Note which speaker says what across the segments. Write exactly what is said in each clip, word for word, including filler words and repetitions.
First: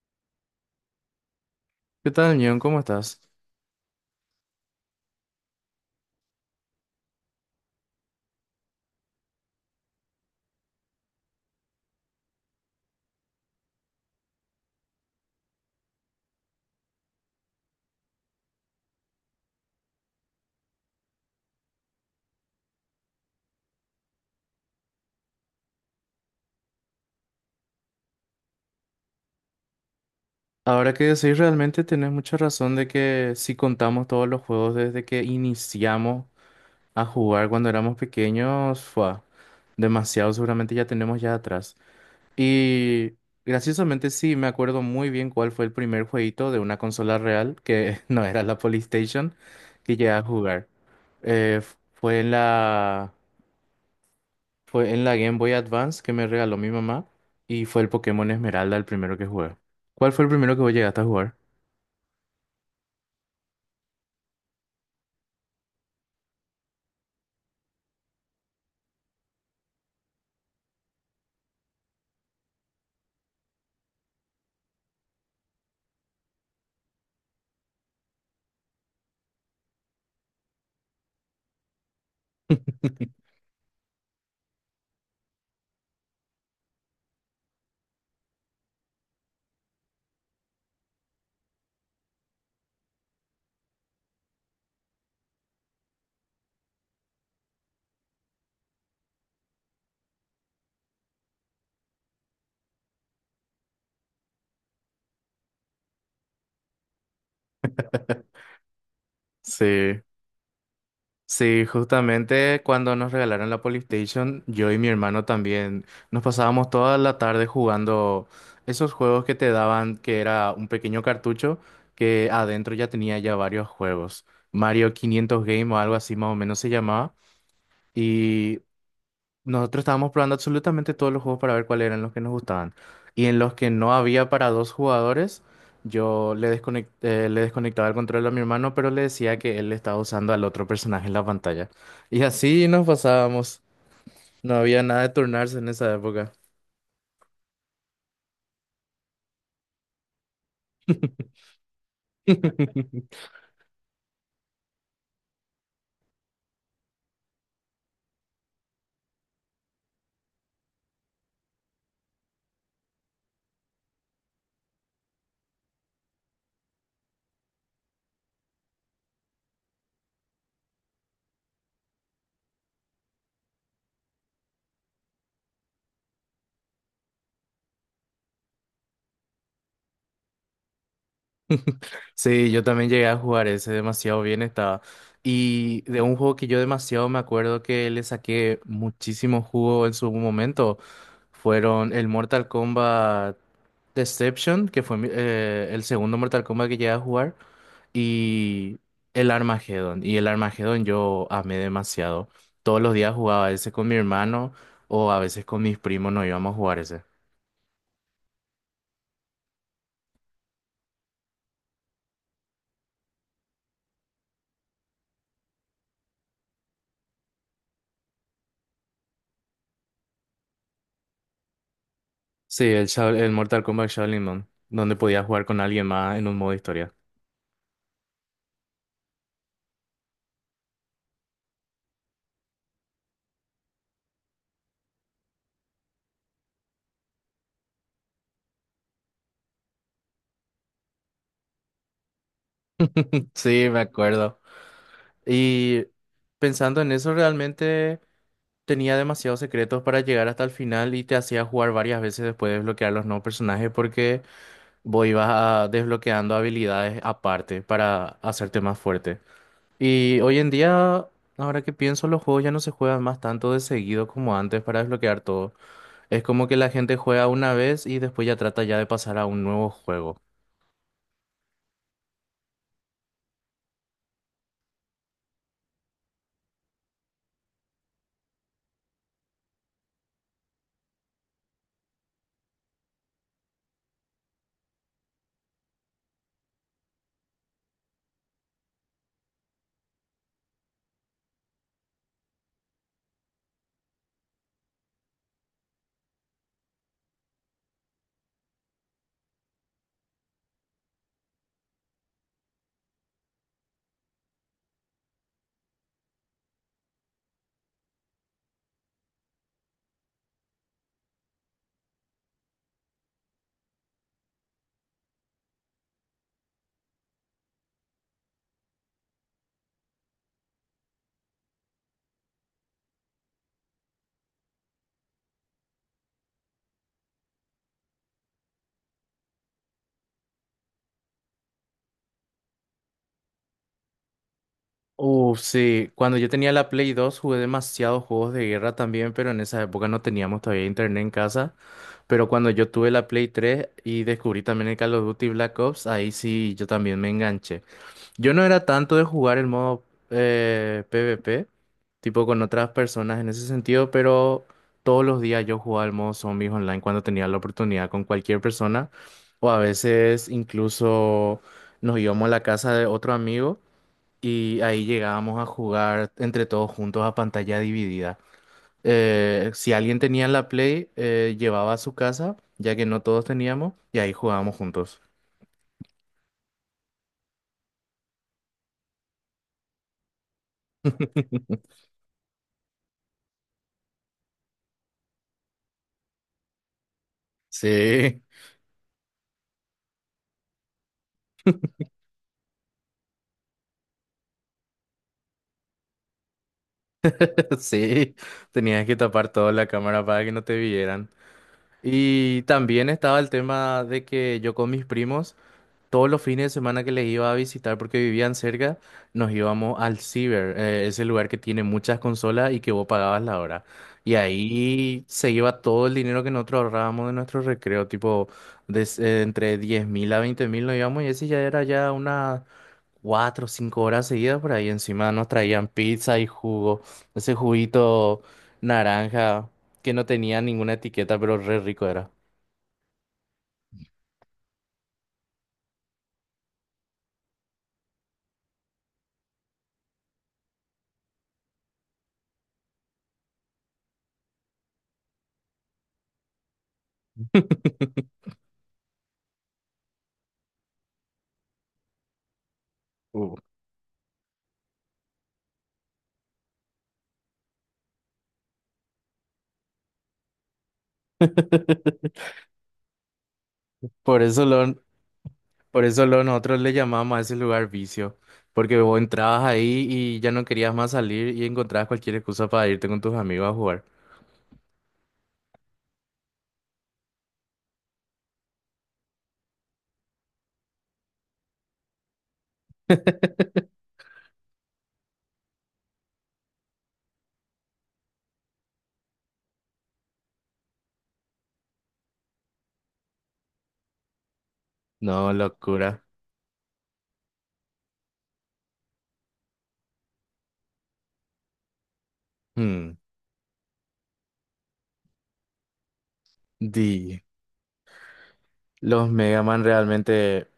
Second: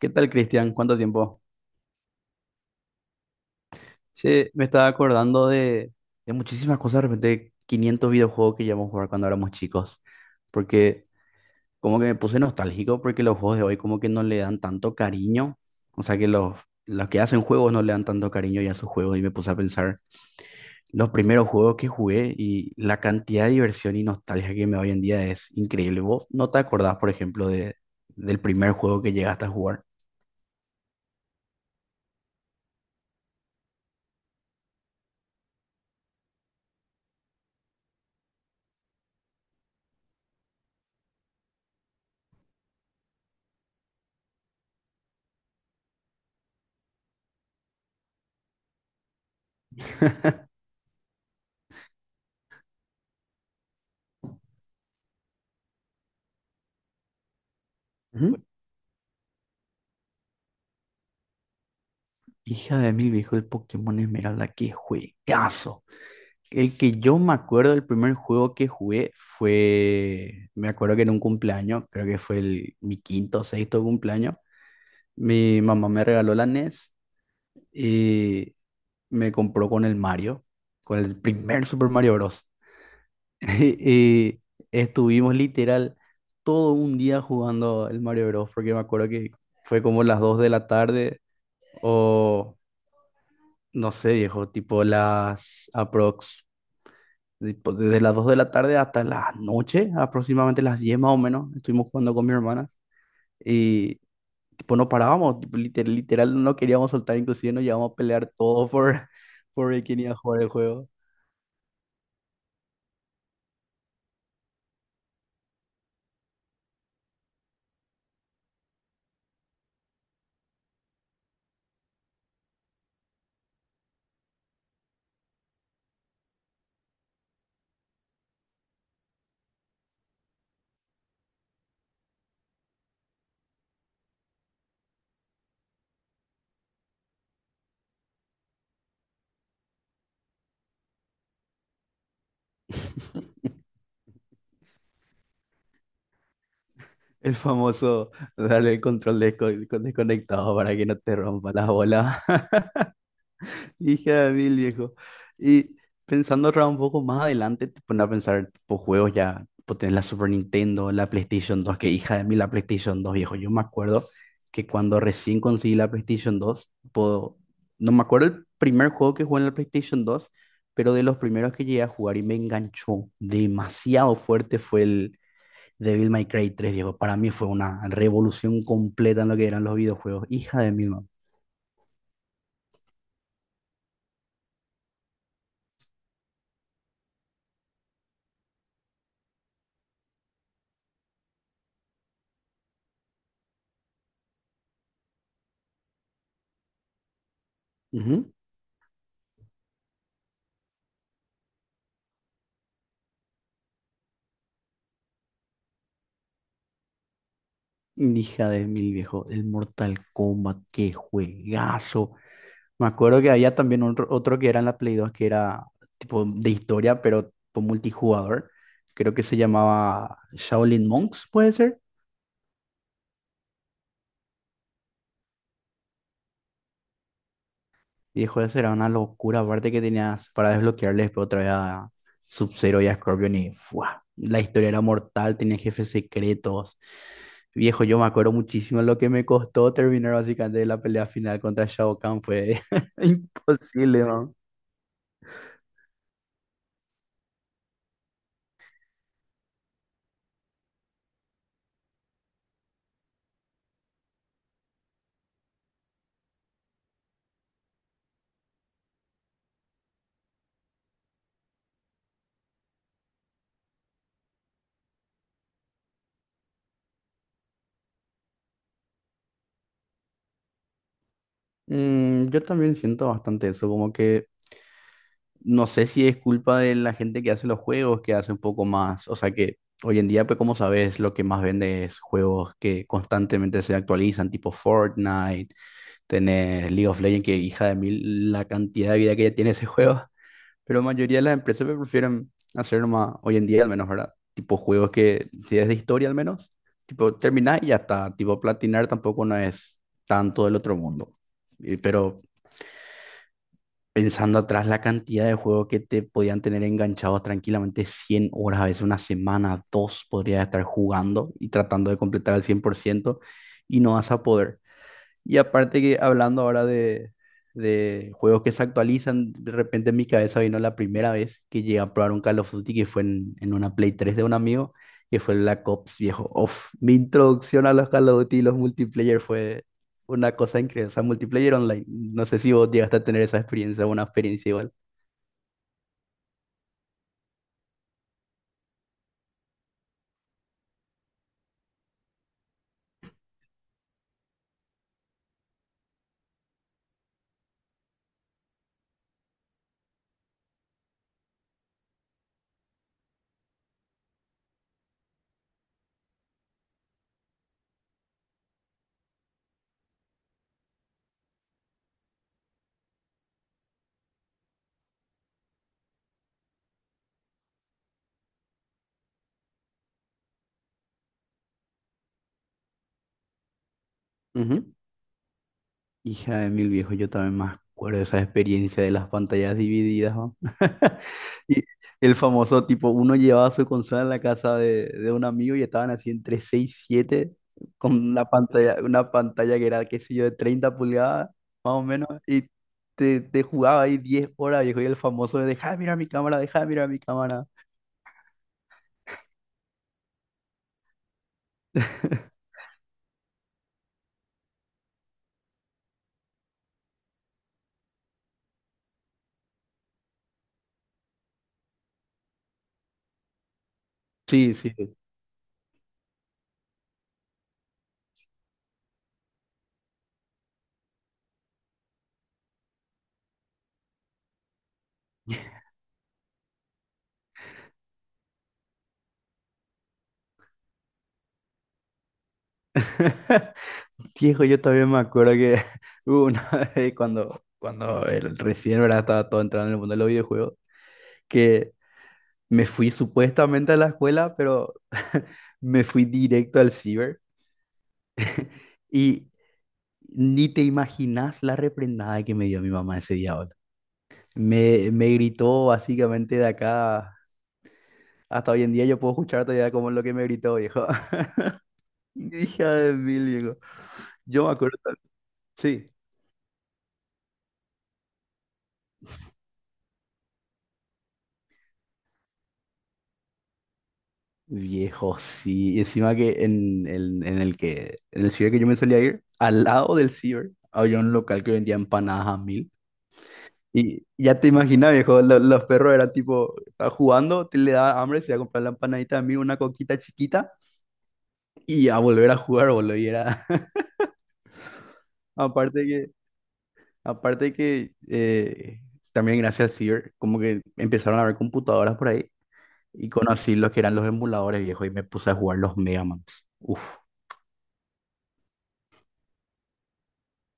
Speaker 1: ¿Qué tal, Cristian? ¿Cuánto tiempo?
Speaker 2: ¿Qué tal, Neon? ¿Cómo estás?
Speaker 1: Sí, me estaba acordando de, de muchísimas cosas, de repente quinientos videojuegos que llevamos a jugar cuando éramos chicos, porque como que me puse nostálgico porque los juegos de hoy como que no le dan tanto cariño, o sea que los, los que hacen juegos no le dan tanto cariño ya a sus juegos y me puse a pensar los primeros juegos que jugué, y la cantidad de diversión y nostalgia que me da hoy en día es increíble. ¿Vos no te acordás, por ejemplo, de, del primer juego que llegaste a jugar?
Speaker 2: Ahora que decís, realmente tenés mucha razón de que si contamos todos los juegos desde que iniciamos a jugar cuando éramos pequeños, fue demasiado, seguramente ya tenemos ya atrás. Y graciosamente sí, me acuerdo muy bien cuál fue el primer jueguito de una consola real, que no era la PlayStation, que llegué a jugar. Eh, f- fue en la, fue en la Game Boy Advance que me regaló mi mamá y fue el Pokémon
Speaker 1: Ujú.
Speaker 2: Esmeralda el primero que jugué. ¿Cuál fue el primero que vos llegaste a jugar?
Speaker 1: Hija de mil, viejo, el Pokémon Esmeralda, qué juegazo. El que yo me acuerdo, el primer juego que jugué fue, me acuerdo que en un cumpleaños, creo que fue el, mi quinto o sexto cumpleaños, mi mamá me regaló la N E S y me compró con el Mario, con el primer Super Mario Bros. Y estuvimos literal todo un día jugando el Mario Bros., porque me acuerdo que fue como las dos de la tarde o no sé, viejo, tipo las aprox, tipo desde las dos de la tarde hasta la noche, aproximadamente las diez más o menos, estuvimos jugando con mis hermanas y tipo no parábamos, tipo, liter- literal, no queríamos soltar, inclusive nos llevamos a pelear todo por, por ver quién
Speaker 2: Sí,
Speaker 1: iba a jugar el juego.
Speaker 2: sí, justamente cuando nos regalaron la PlayStation, yo y mi hermano también nos pasábamos toda la tarde jugando esos juegos que te daban, que era un pequeño cartucho que adentro ya tenía ya varios juegos. Mario quinientos Game o algo así más o menos se llamaba. Y nosotros estábamos probando absolutamente todos los juegos para ver cuáles eran los que nos gustaban. Y en los que no había para dos jugadores, yo le desconec- eh, le desconectaba el control a mi hermano, pero le decía que él estaba usando al otro personaje en la pantalla. Y así nos pasábamos. No había nada de turnarse en esa época.
Speaker 1: El famoso darle el control desco- desconectado para que no te rompa las bolas. Hija de mil, viejo. Y pensando otra un poco más adelante, te pones a pensar, tipo, juegos ya, tipo, tenés la Super Nintendo, la PlayStation dos, que hija de mil la PlayStation dos, viejo. Yo me acuerdo que cuando recién conseguí la PlayStation dos, tipo, no me acuerdo el primer juego que jugué en la PlayStation dos, pero de los primeros que llegué a jugar y me enganchó demasiado fuerte fue el Devil May Cry tres, viejo. Para mí fue una revolución completa en lo que eran los videojuegos. Hija de mil,
Speaker 2: Sí, yo también llegué a jugar ese, demasiado bien estaba. Y de un juego que yo demasiado me acuerdo que le saqué muchísimo jugo en su momento, fueron el Mortal Kombat Deception, que fue mi- eh, el segundo Mortal Kombat que llegué a jugar,
Speaker 1: man.
Speaker 2: y el Armageddon. Y el Armageddon yo amé demasiado. Todos los días jugaba ese con mi hermano o a veces con mis primos nos íbamos a jugar ese.
Speaker 1: Hija de mil, viejo, el Mortal Kombat, qué juegazo. Me acuerdo que había también otro, otro que era en la Play dos, que era tipo de historia, pero tipo multijugador. Creo que se llamaba Shaolin Monks, puede ser.
Speaker 2: Sí, el, Shao- el Mortal Kombat Shaolin Mon, donde podía jugar con alguien más en un modo historia.
Speaker 1: Viejo, esa era una locura. Aparte que tenías para desbloquearle después otra vez a Sub-Zero y a Scorpion, y ¡fua! La historia era mortal, tenía jefes secretos. Viejo, yo me acuerdo muchísimo lo que me costó terminar básicamente la pelea final contra Shao Kahn. Fue
Speaker 2: Sí, me
Speaker 1: imposible, ¿no?
Speaker 2: acuerdo. Y pensando en eso, realmente tenía demasiados secretos para llegar hasta el final y te hacía jugar varias veces después de desbloquear los nuevos personajes porque vos ibas a- desbloqueando habilidades aparte para hacerte más fuerte. Y hoy en día, ahora que pienso, los juegos ya no se juegan más tanto de seguido como antes para desbloquear todo. Es como que la gente juega una vez y después ya trata ya de pasar a un nuevo juego.
Speaker 1: Mm, yo también siento bastante eso, como que no sé si es culpa de la gente que hace los juegos, que hace un poco más, o sea que hoy en día, pues como sabes, lo que más vende es juegos que constantemente se actualizan, tipo Fortnite, tenés League of Legends, que hija de mil la cantidad de vida que ya tiene ese juego, pero la mayoría de las empresas pues prefieren hacer nomás, hoy en día al menos, ¿verdad? Tipo juegos que, si es de historia al menos, tipo terminar y ya está, tipo platinar tampoco no es tanto del otro mundo. Y, pero pensando atrás la cantidad de juegos que te podían tener enganchados tranquilamente cien horas, a veces una semana, dos, podrías estar jugando y tratando de completar al cien por ciento y no vas a poder. Y aparte que hablando ahora de, de juegos que se actualizan, de repente en mi cabeza vino la primera vez que llegué a probar un Call of Duty, que fue en, en una Play tres de un amigo, que fue el Black Ops, viejo. Uf, mi introducción a los Call of Duty y los multiplayer fue una cosa increíble. O sea, multiplayer online. No sé si vos llegaste a tener esa experiencia, una experiencia igual.
Speaker 2: Uf, sí, cuando yo tenía la Play dos jugué demasiados juegos de guerra también, pero en esa época no teníamos todavía internet en casa. Pero cuando yo tuve la Play tres y descubrí también el Call of Duty Black Ops, ahí sí yo también me enganché. Yo no era tanto de jugar el modo eh, P v P, tipo con otras personas en ese sentido, pero todos los días yo jugaba el modo Zombies Online cuando tenía la oportunidad con cualquier persona, o a veces incluso nos íbamos a la casa de otro amigo y ahí llegábamos a jugar entre todos juntos a pantalla dividida. Eh, si alguien tenía la Play, eh, llevaba a su casa, ya que no todos teníamos, y ahí jugábamos juntos.
Speaker 1: Hija de mil, viejos, yo también me acuerdo de esa experiencia de las pantallas divididas, ¿no? Y el famoso tipo, uno llevaba su consola a la casa de, de un amigo y estaban así entre seis y siete con
Speaker 2: Sí,
Speaker 1: una pantalla, una pantalla que era, qué sé yo, de treinta pulgadas, más o menos, y te, te jugaba ahí diez horas, viejo, y el famoso de, deja de mirar mi cámara, deja de mirar mi cámara.
Speaker 2: sí, tenías que tapar toda la cámara para que no te vieran. Y también estaba el tema de que yo con mis primos. Todos los fines de semana que les iba a visitar porque vivían cerca, nos íbamos al Ciber, eh, ese lugar que tiene muchas consolas y que vos pagabas la hora. Y
Speaker 1: Sí, sí.
Speaker 2: ahí se iba todo el dinero que nosotros ahorrábamos de nuestro recreo, tipo des- eh, entre diez mil a veinte mil nos íbamos y ese ya era ya unas cuatro o cinco horas seguidas por ahí. Encima nos traían pizza y jugo, ese juguito naranja que no tenía ninguna etiqueta, pero re rico era.
Speaker 1: Viejo, yo todavía me acuerdo que hubo una vez cuando, cuando el- recién, ¿verdad? Estaba todo entrando en el mundo de los videojuegos, que me fui supuestamente a la escuela, pero me fui directo al ciber, y ni te imaginas la reprendada que me dio mi mamá ese día,
Speaker 2: Uh,
Speaker 1: boludo. Me, me gritó básicamente de acá, hasta hoy en día yo puedo escuchar todavía como lo que me gritó, viejo. Hija de mil, viejo.
Speaker 2: Por eso
Speaker 1: Yo me
Speaker 2: lo,
Speaker 1: acuerdo,
Speaker 2: Por
Speaker 1: sí.
Speaker 2: eso lo- nosotros le llamamos a ese lugar vicio, porque vos entrabas ahí y ya no querías más salir y encontrabas cualquier excusa para irte con tus amigos a jugar.
Speaker 1: Viejo, sí. Y encima que en, en, en el que, en el ciber que yo me solía ir, al lado del ciber, había un local que vendía empanadas a mil. Y ya te imaginas, viejo, lo- los perros eran tipo, estaba jugando, te le daba hambre, se iba a comprar la empanadita a mil, una coquita chiquita, y a volver a jugar, boludo. Y era,
Speaker 2: No,
Speaker 1: aparte
Speaker 2: locura.
Speaker 1: que, aparte que, eh, también gracias al ciber, como que empezaron a haber computadoras por ahí,
Speaker 2: Hmm.
Speaker 1: y conocí los que eran los emuladores, viejo, y me puse a jugar los Mega Man. Uf.
Speaker 2: Di, los Mega Man realmente.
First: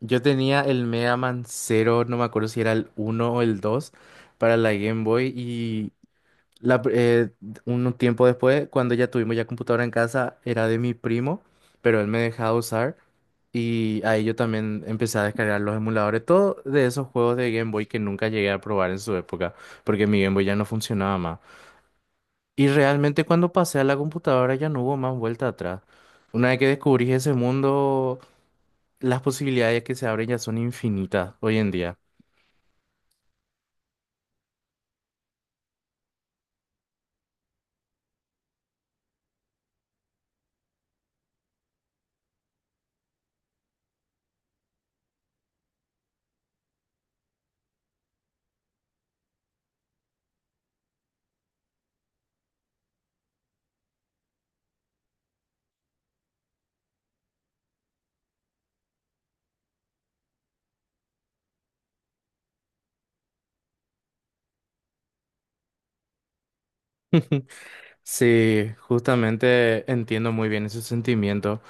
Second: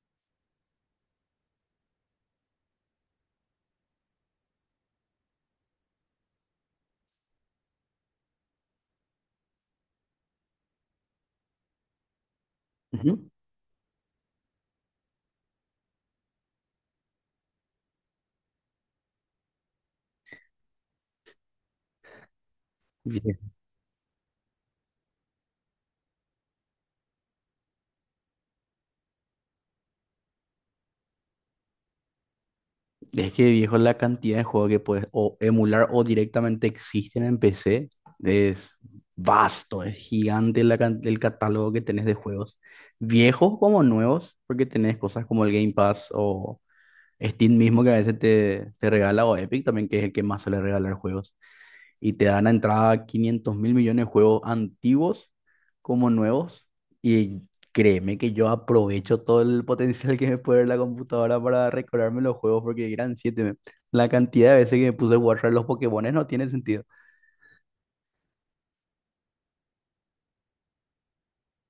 Speaker 2: Yo tenía el Mega Man cero, no me acuerdo si era el uno o el dos para la Game Boy. La pr- eh, un tiempo después, cuando ya tuvimos ya computadora en casa, era de mi primo, pero él me dejaba usar
Speaker 1: Ujú.
Speaker 2: y ahí yo también empecé a descargar los emuladores, todo de esos juegos de Game Boy que nunca llegué a probar en su época, porque mi Game Boy ya no funcionaba más. Y realmente cuando pasé a la computadora ya no hubo más vuelta atrás. Una vez que descubrí ese mundo, las posibilidades que se abren ya son infinitas hoy en día.
Speaker 1: Es que, viejo, la cantidad de juegos que puedes o emular o directamente existen en P C es vasto, es gigante la can- el catálogo que tenés de juegos, viejos como nuevos, porque tenés cosas como el Game Pass o Steam mismo que a veces te, te regala, o Epic también, que es el que más suele regalar juegos, y te dan a entrada quinientos mil millones de juegos antiguos como nuevos. Y créeme que yo aprovecho todo el potencial que me puede dar la computadora para recordarme los juegos porque eran siete. Me- La cantidad de veces que me puse a guardar los Pokémones no tiene sentido.
Speaker 2: Sí, justamente entiendo muy bien ese sentimiento.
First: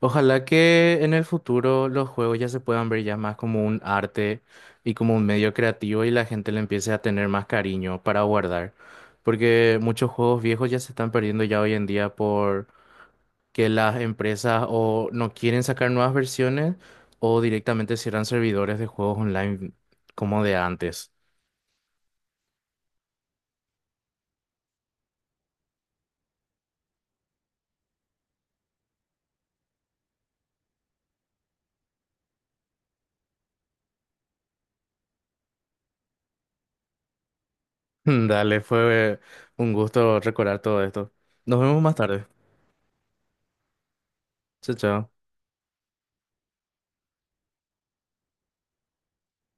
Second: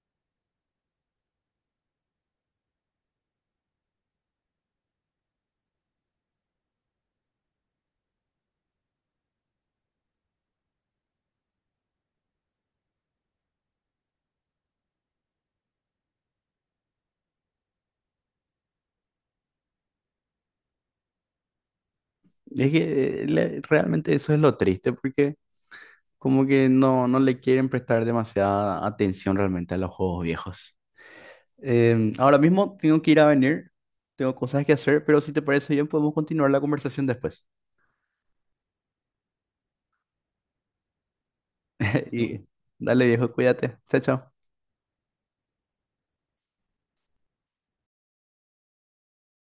Speaker 2: Ojalá que en el futuro los juegos ya se puedan ver ya más como un arte y como un medio creativo y la gente le empiece a tener más cariño para guardar, porque muchos juegos viejos ya se están perdiendo ya hoy en día por que las empresas o no quieren sacar nuevas versiones o directamente cierran servidores de juegos online como de antes.
Speaker 1: Es que eh, le- realmente eso es lo triste, porque como que no, no le quieren prestar demasiada atención realmente a los juegos viejos. Em, ahora mismo tengo que ir a venir, tengo cosas que hacer, pero si te parece bien podemos continuar la conversación después.
Speaker 2: Dale, fue un gusto recordar todo esto. Nos vemos más tarde.
Speaker 1: Y dale, viejo, cuídate. Chao, chao.
Speaker 2: Chao, chao.